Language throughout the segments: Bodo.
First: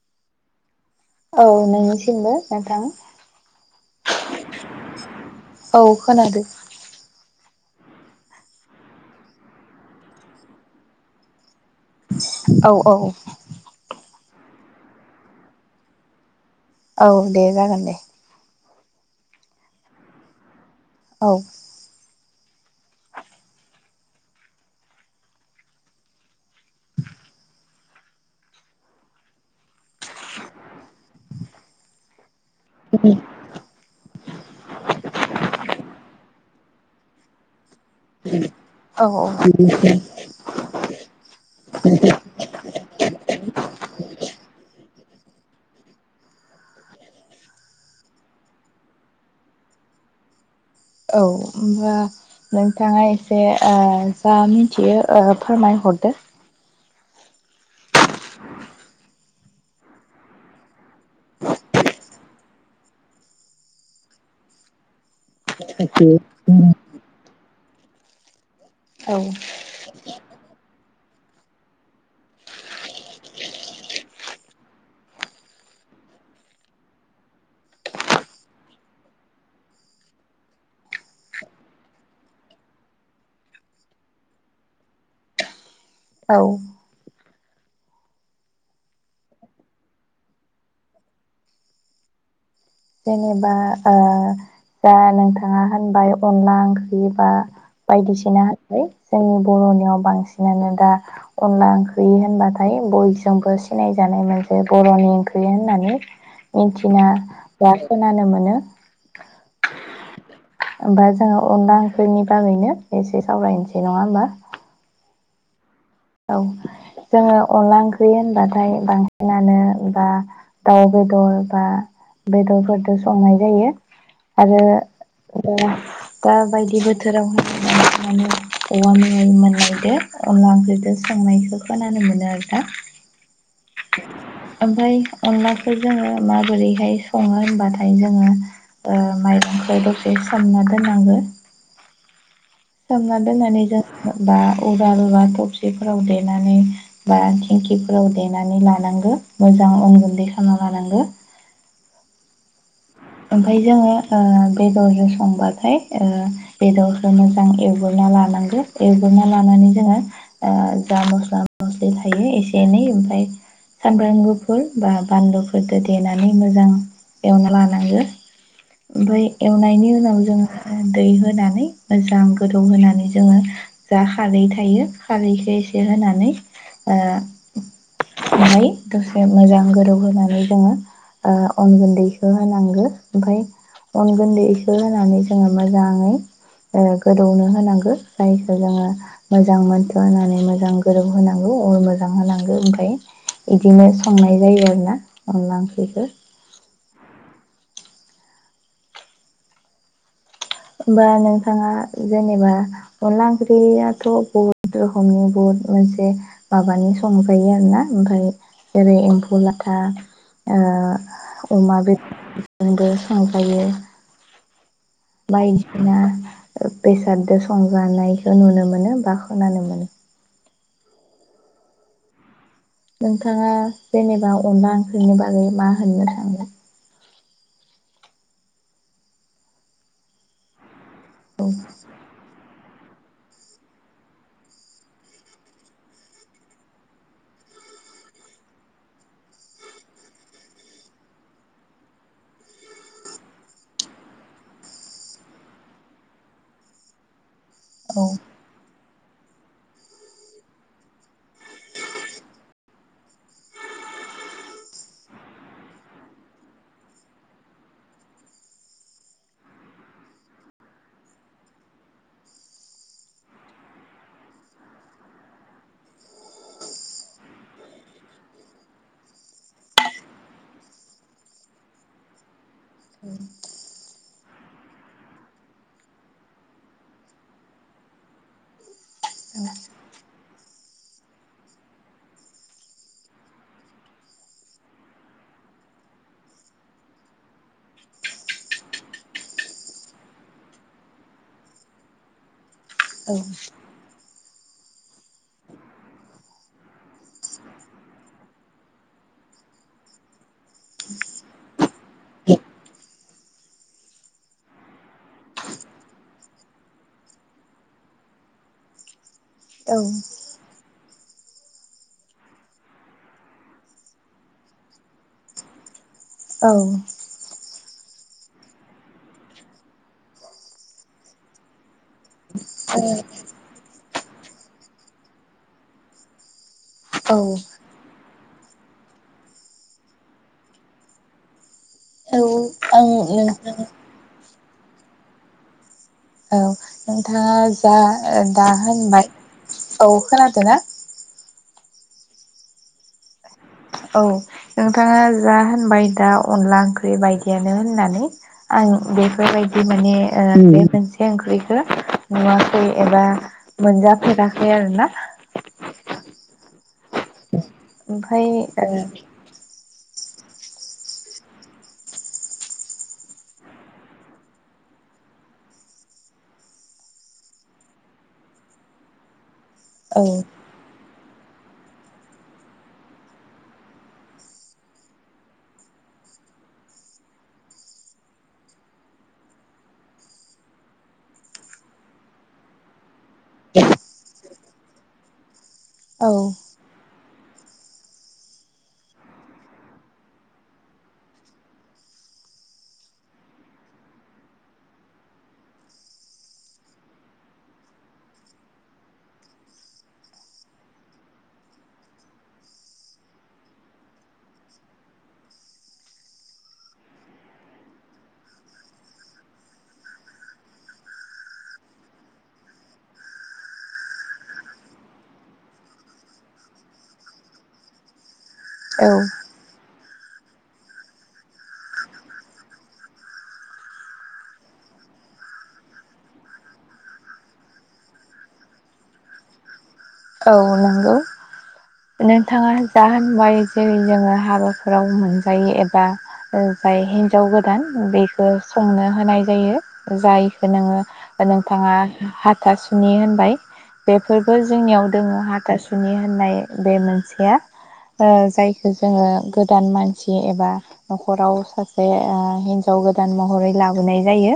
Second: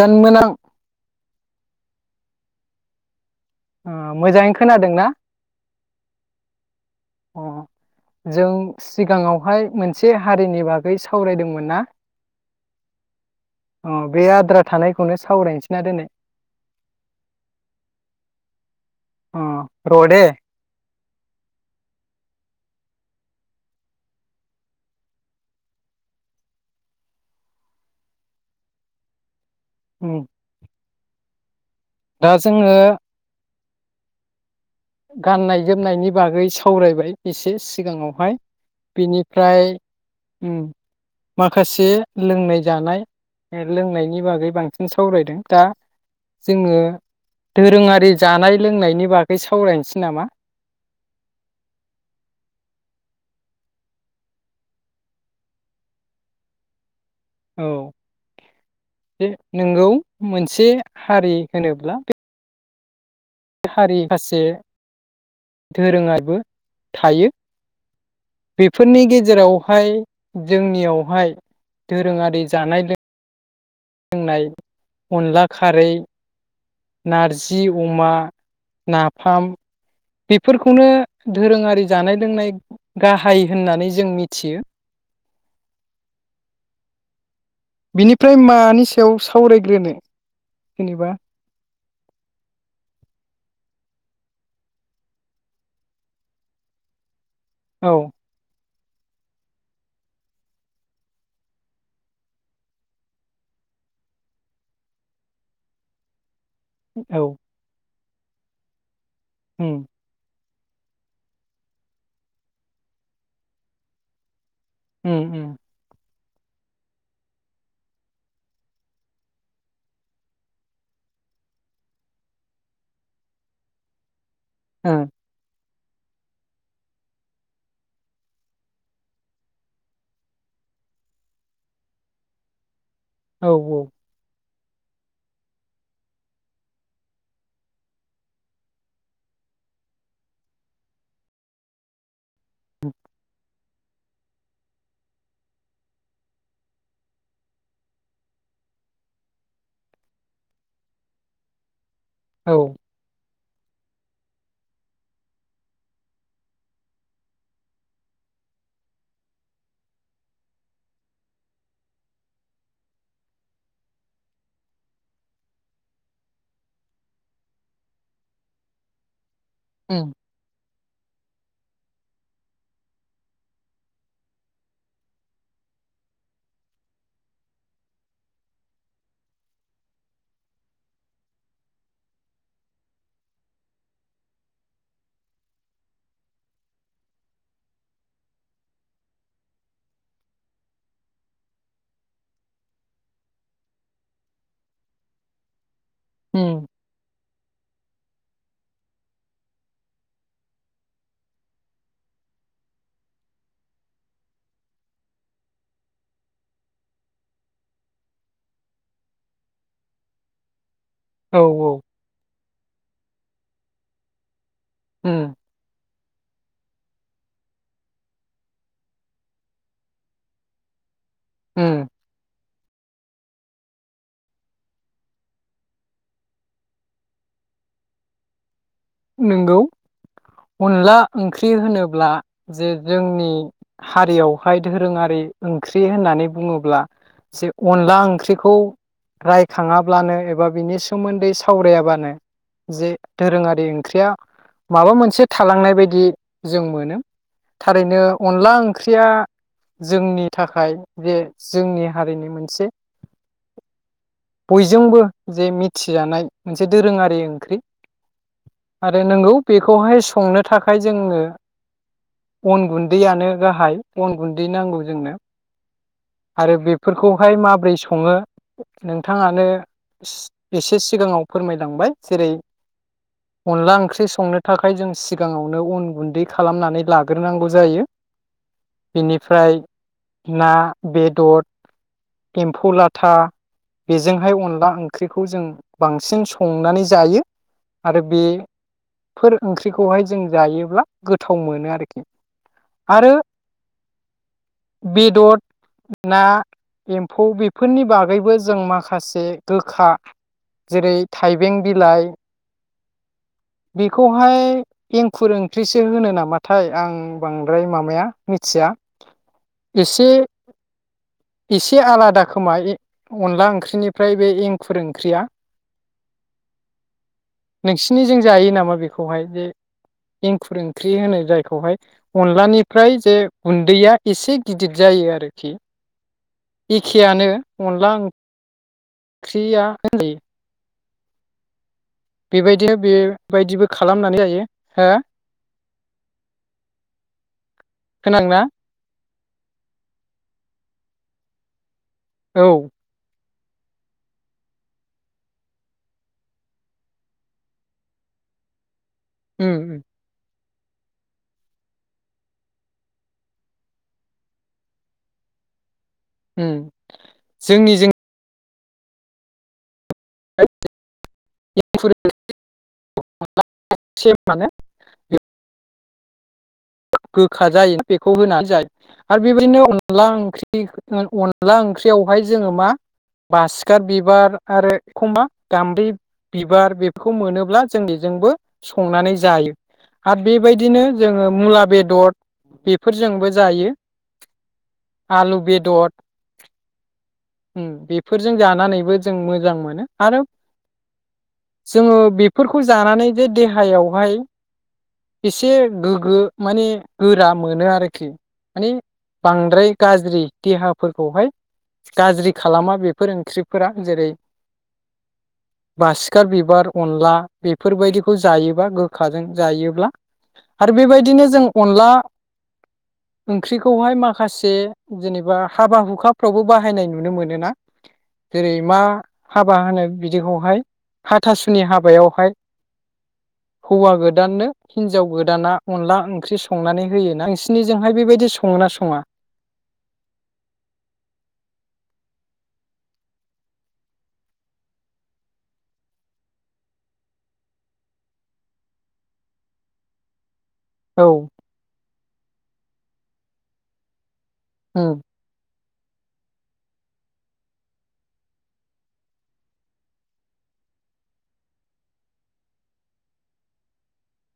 दानमोनां औ नोंनिसिमबो नोंथां आं मोजाङै खोनादों ना औ खोनादो अ जों सिगाङावहाय मोनसे हारिनि बागै सावरायदोंमो ना औ औ अ बे आद्रा थानायखौनो सावरायनोसै ना दोनै औ दे जागोन दे अ र' दे औ उम दा जोङो [inaudible] गाननाय जोमनायनि बागै सावरायबाय एसे सिगाङावहाय औ बिनिफ्राय उम माखासे लोंनाय जानाय लोंनायनि बागै बां नों सावरायदों दा जोङो दोरोङारि जानाय लोंनायनि बागै सा सावरायनोसै नामा औ होमबा नोंथाङा एसे आ जा मिथियो ओ फोरमायहरदो। औ जे नोंगौ मोनसे हारि होनोब्ला बे हारि खासे दोरोङाबो थायो। बेफोरनि औ गेजेरावहाय जोंनियाव हाय दोरोङारि जानाय लों [inaudible] लोंनाय अनला खारै नारजि अमा नाफाम बेफोरखौनो दोरोङारि जानाय लोंनाय गाहाय होननानै जों मिथियो। औ बिनिफ्राय मानि सायाव सावरायग्रोनो जेनेबा जेनेबा ओ जा नोंथाङा होनबाय अनला ओंख्रि बा औ बायदिसिना बै जों बर'नियाव बांसिनानो दा अनला ओंख्रि होनबाथाय बयजोंबो सिनायजानाय मोनसे बर'नि ओंख्रि होननानै मिथिना औ खोनानो मोनो। उम ओमबा जोङो अनला ओंख्रिनि बागैनो एसे सावरायनोसै नङा होमबा? उम उम औ जोङो अनला ओंख्रि होनबाथाय बांसिनानो बा दाउ बेदर बा बेदरफोरजों संनाय जायो। आरो ओ दा बायदि बोथोराव [unintelligible] मोनलायदो अनला ओंख्रिदो संनायखौ खोनानो मोनो आरो ना। औ औ ओमफ्राय अनलाखौ जोङो माबोरैहाय सङो होनबाथाय जोङो ओ माइरंखौ द'से सोमना दोननांगौ। सोमना दोननानै जों बा उवाल बा थबसिफोराव देनानै बा थिंखिफोराव देनानै लानांगौ मोजां अन गुनदै खालामना लानांगौ। औ ओमफफ्राय जोङो बेदरजों संबाथाय बेदरखौ ओ मोजां एवग्रोनना लानांगौ एवग्रोनना लानानै जोङो ओ जा मस्ला मस्लि थायो एसे एनै ओमफफ्राय सामब्राम गुफुर बा बानलुफोरजों देनानै मोजां एवना लान नांगो ओमफ्राय एवनायनि उम उनाव जों दै होनानै मोजां गोदौ होनानै जोङो जा खारै थायो खारैखौ एसे होनानै मायो दसे मोजां गोदौ होनानै जोङो अन गुनदैखौ होनांगौ ओमफ्राय अन गुनदैखौ होनानै जोङो मोजाङै ओ गोदौनो होनांगौ जायखौ जोङो मोजां मोनथ' होनानै मोजां गोदौ होनांगौ अर मोजां होनांगौ ओमफ्राय बिदिनो संनाय जायो आरोना अनला ओंख्रि ओंख्रिखौ उम होमबा नोंथाङा जेनेबा अनला ओंख्रियाथ' बहुद रोखोमनि बहुद मोनसे माबानि संजायो आरोना ओमफ्राय जेरै एमफौ लाथा ओ औ अमा बेदर ओंखायो उम बायदिसिना बेसादजों संजानायखौ नुनो मोनो बा खोनानो मोनो उम नोंथाङा जेनेबा अनला ओंख्रिनि बागै मा होननो सानो नंगौ अनला ओंख्रि होनोब्ला जे जोंनि हारियावहाय दोरोङारि ओंख्रि होननानै बुङोब्ला जे अनला ओंख्रिखौ रायखाङाब्लानो एबा बिनि सोमोनदै सावरायाबानो जे दोरोङारि ओं ख्रिया माबा मोनसे थालांनाय बायदि जों मोनो थारैनो औ अनला ओं- ख्रिया जोंनि थाखाय जे जोंनि हारिनि मोनसे बयजोंबो जे मिथिजानाय मोनसे दोरोङारि ओंख्रि आरो नंगौ बेखौहाय संनो थाखाय जोंनो अन गुनदैयानो गाहाय अन गुनदै नांगौ जोंनो आरो बेफोरखौहाय माबोरै सङो नोंथाङानो एसे सिगाङाव फोरमायलांबाय जेरै अनला ओंख्रि संनो थाखाय जों सिगाङावनो उन गुनदै खालामनानै लाग्रोनांगौ जायो बेनिफ्राय ना बेदर एमफौ लाथा बेजोंहाय अनला ओंख्रिखौ जों बांसिन संनानै जायो आरो बेफोर ओंख्रिखौहाय जों जायोब्ला गोथाव मोनो आरोखि आरो औ बेदर ना एमफौ बेफोरनि बागैबो जों माखासे गोखा जेरै थाइबें बिलाइ बेखौहाय एंखुर ओंख्रिसो होनो नामाथाय आं बांद्राय माबाया मिथिया एसे एसे आलादा खोमा अनला ओंख्रिनिफ्राय बे एंखुर ओंख्रिया औ नोंसिनिजों जायो नामा बेखौहाय जे एंखुर ओंख्रि होनो जायखौहाय अनलानिफ्राय जे गुनदैया एसे गिदिद जायो आरो खि औ एखेयानो अनला ओं ख्रिया [unintelligible] औ बेबाय दि आं बे नोंथां बायदिबो खालामनानै जायो हो औ नोंथाङा जा खोनादोंना दा होनबाय औ खोनादोना औ औ नोंथाङा जा होनबाय दा अनला ओंख्रि बायदियानो होननानै आं उम बेफोरबायदि माने ओ उम बे मोनसे ओंख्रिखो नुवाखै एबा मोनजाफेराखै आरोना उम जोंनिजों ओमफ्राय औ [unintelligible] माने गोखा जायो बेखौ होनानै जायो आरो बेबायदिनो औ अनला ओंख्रि अनला ओंख्रियावहाय जोङो मा बासिखार बिबार आरो एखमबा गामबारि बिबार बेफोरखौ मोनोब्ला जों बेजोंबो संनानै जायो आरो बेबायदिनो जो मुला बेदर बेफोरजोंबो जायो आलु बे औ उम बेफोरजों जानानैबो जों मोजां मोनो आरो जोङो बेफोरखौ जानानै जे देहायावहाय एसे गोग्गो माने गोरा मोनो आरोखि माने बांद्राय गाज्रि देहाफोरखौहाय गाज्रि खालामा बेफोर ओंख्रिफोरा जेरै बासिखा बिबार अनला बेफोरबायदिखौ जायोबा गोखाजों जायोब्ला आरो बेबायदिनो जों अनला ओंख्रिखौहाय माखासे जेनेबा हाबा हुखाफ्रावबो बाहायनाय नुनो मोनोना जेरै मा औ हाबा होनो बिदिखौहाय हाथासुनि हाबायावहाय हौवा गोदाननो हिनजाव गोदाना अनला ओं ख्रि संनानै होयोना नोंसिनिजोंहाय बेबायदि सङोना सङा? औ नंगौ नोंथाङा जा होनबाय जेरै जोङो हाबाफोराव मोनजायो एबा जाय हिन्जाव गोदान बेखौ संनो होनाय जायो जाय औ नोङो नोंथाङा हाथा सुनि होनबाय बे फोरबो जोंनियाव उम, ओ हाथासुनि होननाय बे मोनसेया ओ जायखौ जोङो गोदान मानसि एबा नखराव सासे ओ हिनजाव गोदान महरै लाबोनाय जायो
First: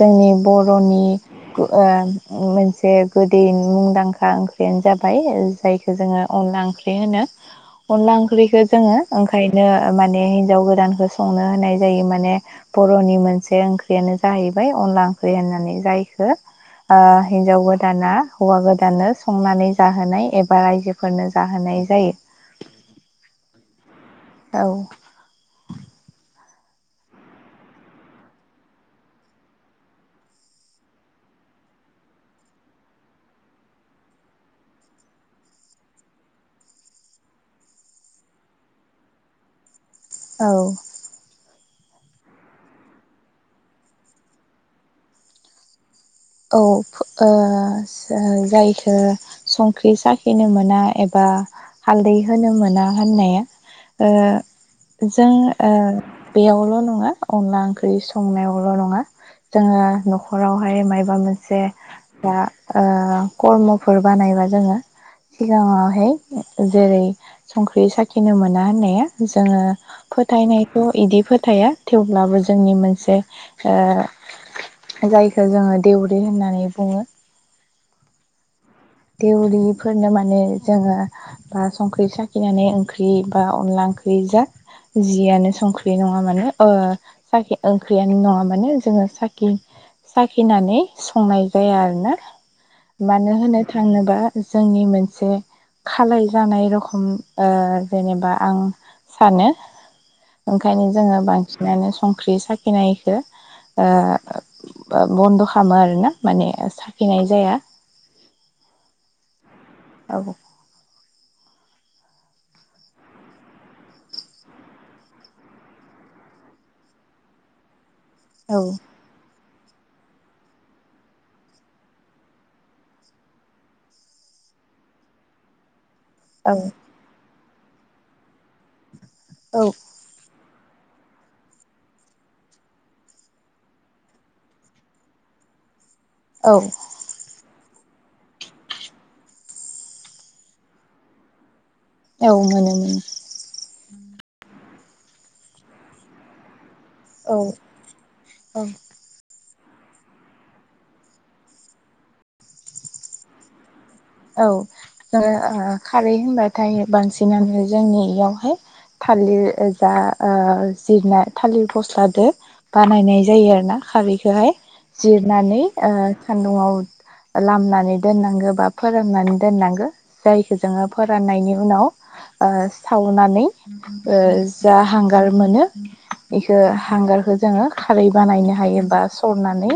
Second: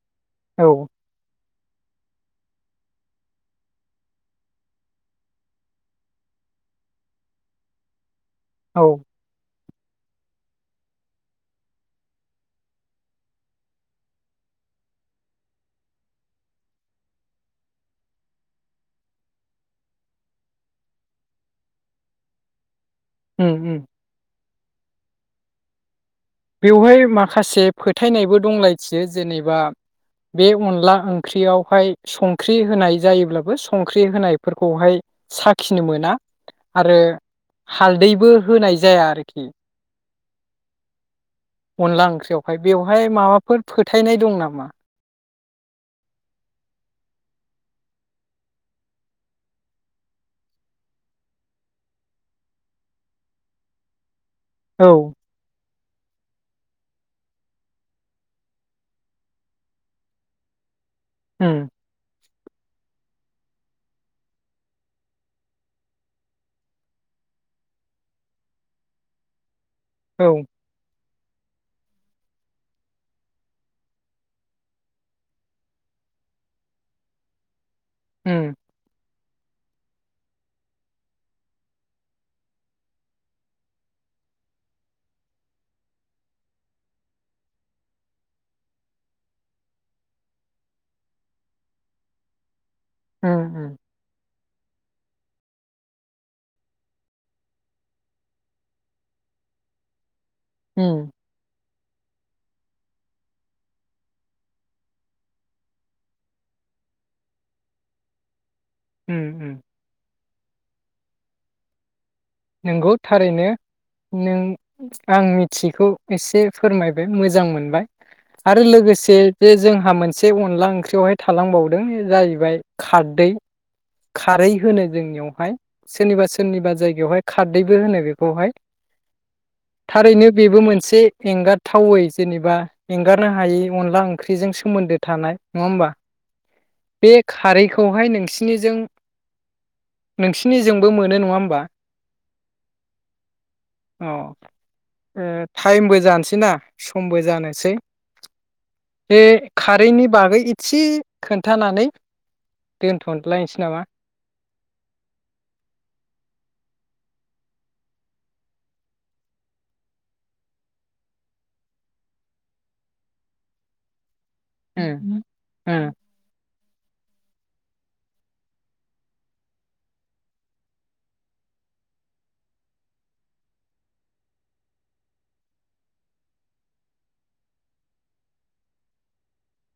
जोंनि औ बर'नि ओ मोनसे गोदै मुंदांखा ओं ख्रियानो जाबाय जायखौ जोङो अनला ओंख्रि होनो अनला ओं ख्रिखो औ जोङो ओंखाय बिनो माने हिनजाव गोदानखौ संनो होननाय जायो माने बर'नि मोनसे ओंख्रियानो जाहैबाय अनला ओंख्रि होननानै जायखौ ओ हिनजाव गोदाना हौवा गोदाननो संनानै जाहोनाय एबा रायजोफोरनो जाहोनाय जायो उम उम औ बेवहाय माखासे फोथायनायबो दंलाय थियो जेनेबा बे अनला ओंख्रियावहाय संख्रि होनाय जायोब्लाबो संख्रि होनायफोरखौहाय साखिनो मोना आरो हालदैबो होनाय जाया आरोखि औ अनला ओंख्रियावहाय बेवहाय माबाफोर फोथायनाय दं नामा? औ ओ जायखौ संख्रि साखिनो मोना एबा हालदै होनो मोना होननाया औ ओ जों ओ बेयावल' नंङा अनला ओंख्रि संनायावल' नङा जोंङो न'खरावहाय माय बा उम मोनसे दा ओ कर्मफोर बानायबा जोंङो सिगांङावहाय जेरै संख्रि साखिनो मोना होननाया जोंङो औ फोथायनायथ' इदि फोथाया थेवब्लाबो जोंनि मोनसे ओ जायखौ जोंङो देउरि होननानै बुङो। उम देउरिफोरनो माने जोंङो बा संख्रि साखिनानै ओंख्रि बा अनला ओंख्रि जा जियानो संख्रि नङा ओ साखि ओंख्रियानो नङा मानोे जोंङो साखि साखिनानै संनाय जाया आरोना मानो उम उम होनो बा जोंनि मोनसे खालाय जानाय रखम ओ जेनेबा आं सानो। ओंखायनो उम जोंङो बां नानो संख्रि साखिनायखौ ओ बन्द' खालामो आरोना माने साखिनाय जाया। उम उम आबौ नोंगौ थारैनो नों आं मिथियैखौ एसे फोरमायबाय मोजां मोनबाय। औ आरो लोगोसे जे जोंहा मोनसे अनला ओंख्रियावहाय थालांबावदों इ जाहैबाय खारदै। खारै होनो जोंनियावहाय सोरनिबा औ सोरनिबा जायगायावहाय खारदैबो होनो बेखौहाय। औ थारैनो बेबो मोन से एंगारथावै जेनेबा एंगारनो हायै अनला ओंख्रिजों सोमोन्दो थानाय। नङा होमबा? औ बे खारै खौहाय नोंसिनि जों नोंसिनि जोंबो मोनो। नङा होमबा? औ मोनो मोनो। अ ओ टाइमबो जानोसै ना। समबो औ जानोसै औ बे खारैनि बागै इदसे खोन्थानानै दोनथ' लायनसै नामा? औ ओ ओ खारै होनबाथाय बांसिनानो जोंनि इयावहाय थालिर ओजा ओ जिरना थालिर फस्लाजों बानायनाय जायो आरो ना खारै बेहाय उम जिरनानै उम ओ सान्दुं आव लामनानै दोननांगो बा फोराननानै दोननांगो जायखो जोङो फोराननायनि उनाव ओ सावनानै ओ जा हांगार मोनो इखो हांगारखो जोङो खारै बानायनो हायो बा सरनानै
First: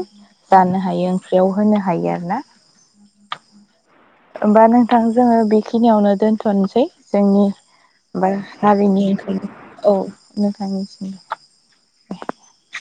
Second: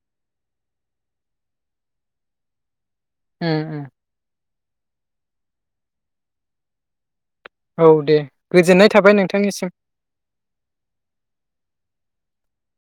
जानो हायो ओंख्रियाव होनो हायो आरोना। उम उम। होमबा नोंथां जोङो बेखिनियावनो दोनथ'नसै जोंनि औ दे बार गोजोननाय हारिनि थाबाय ओंख्रि नोंथांनिसिम औ नोंथानिसिम [inaudible]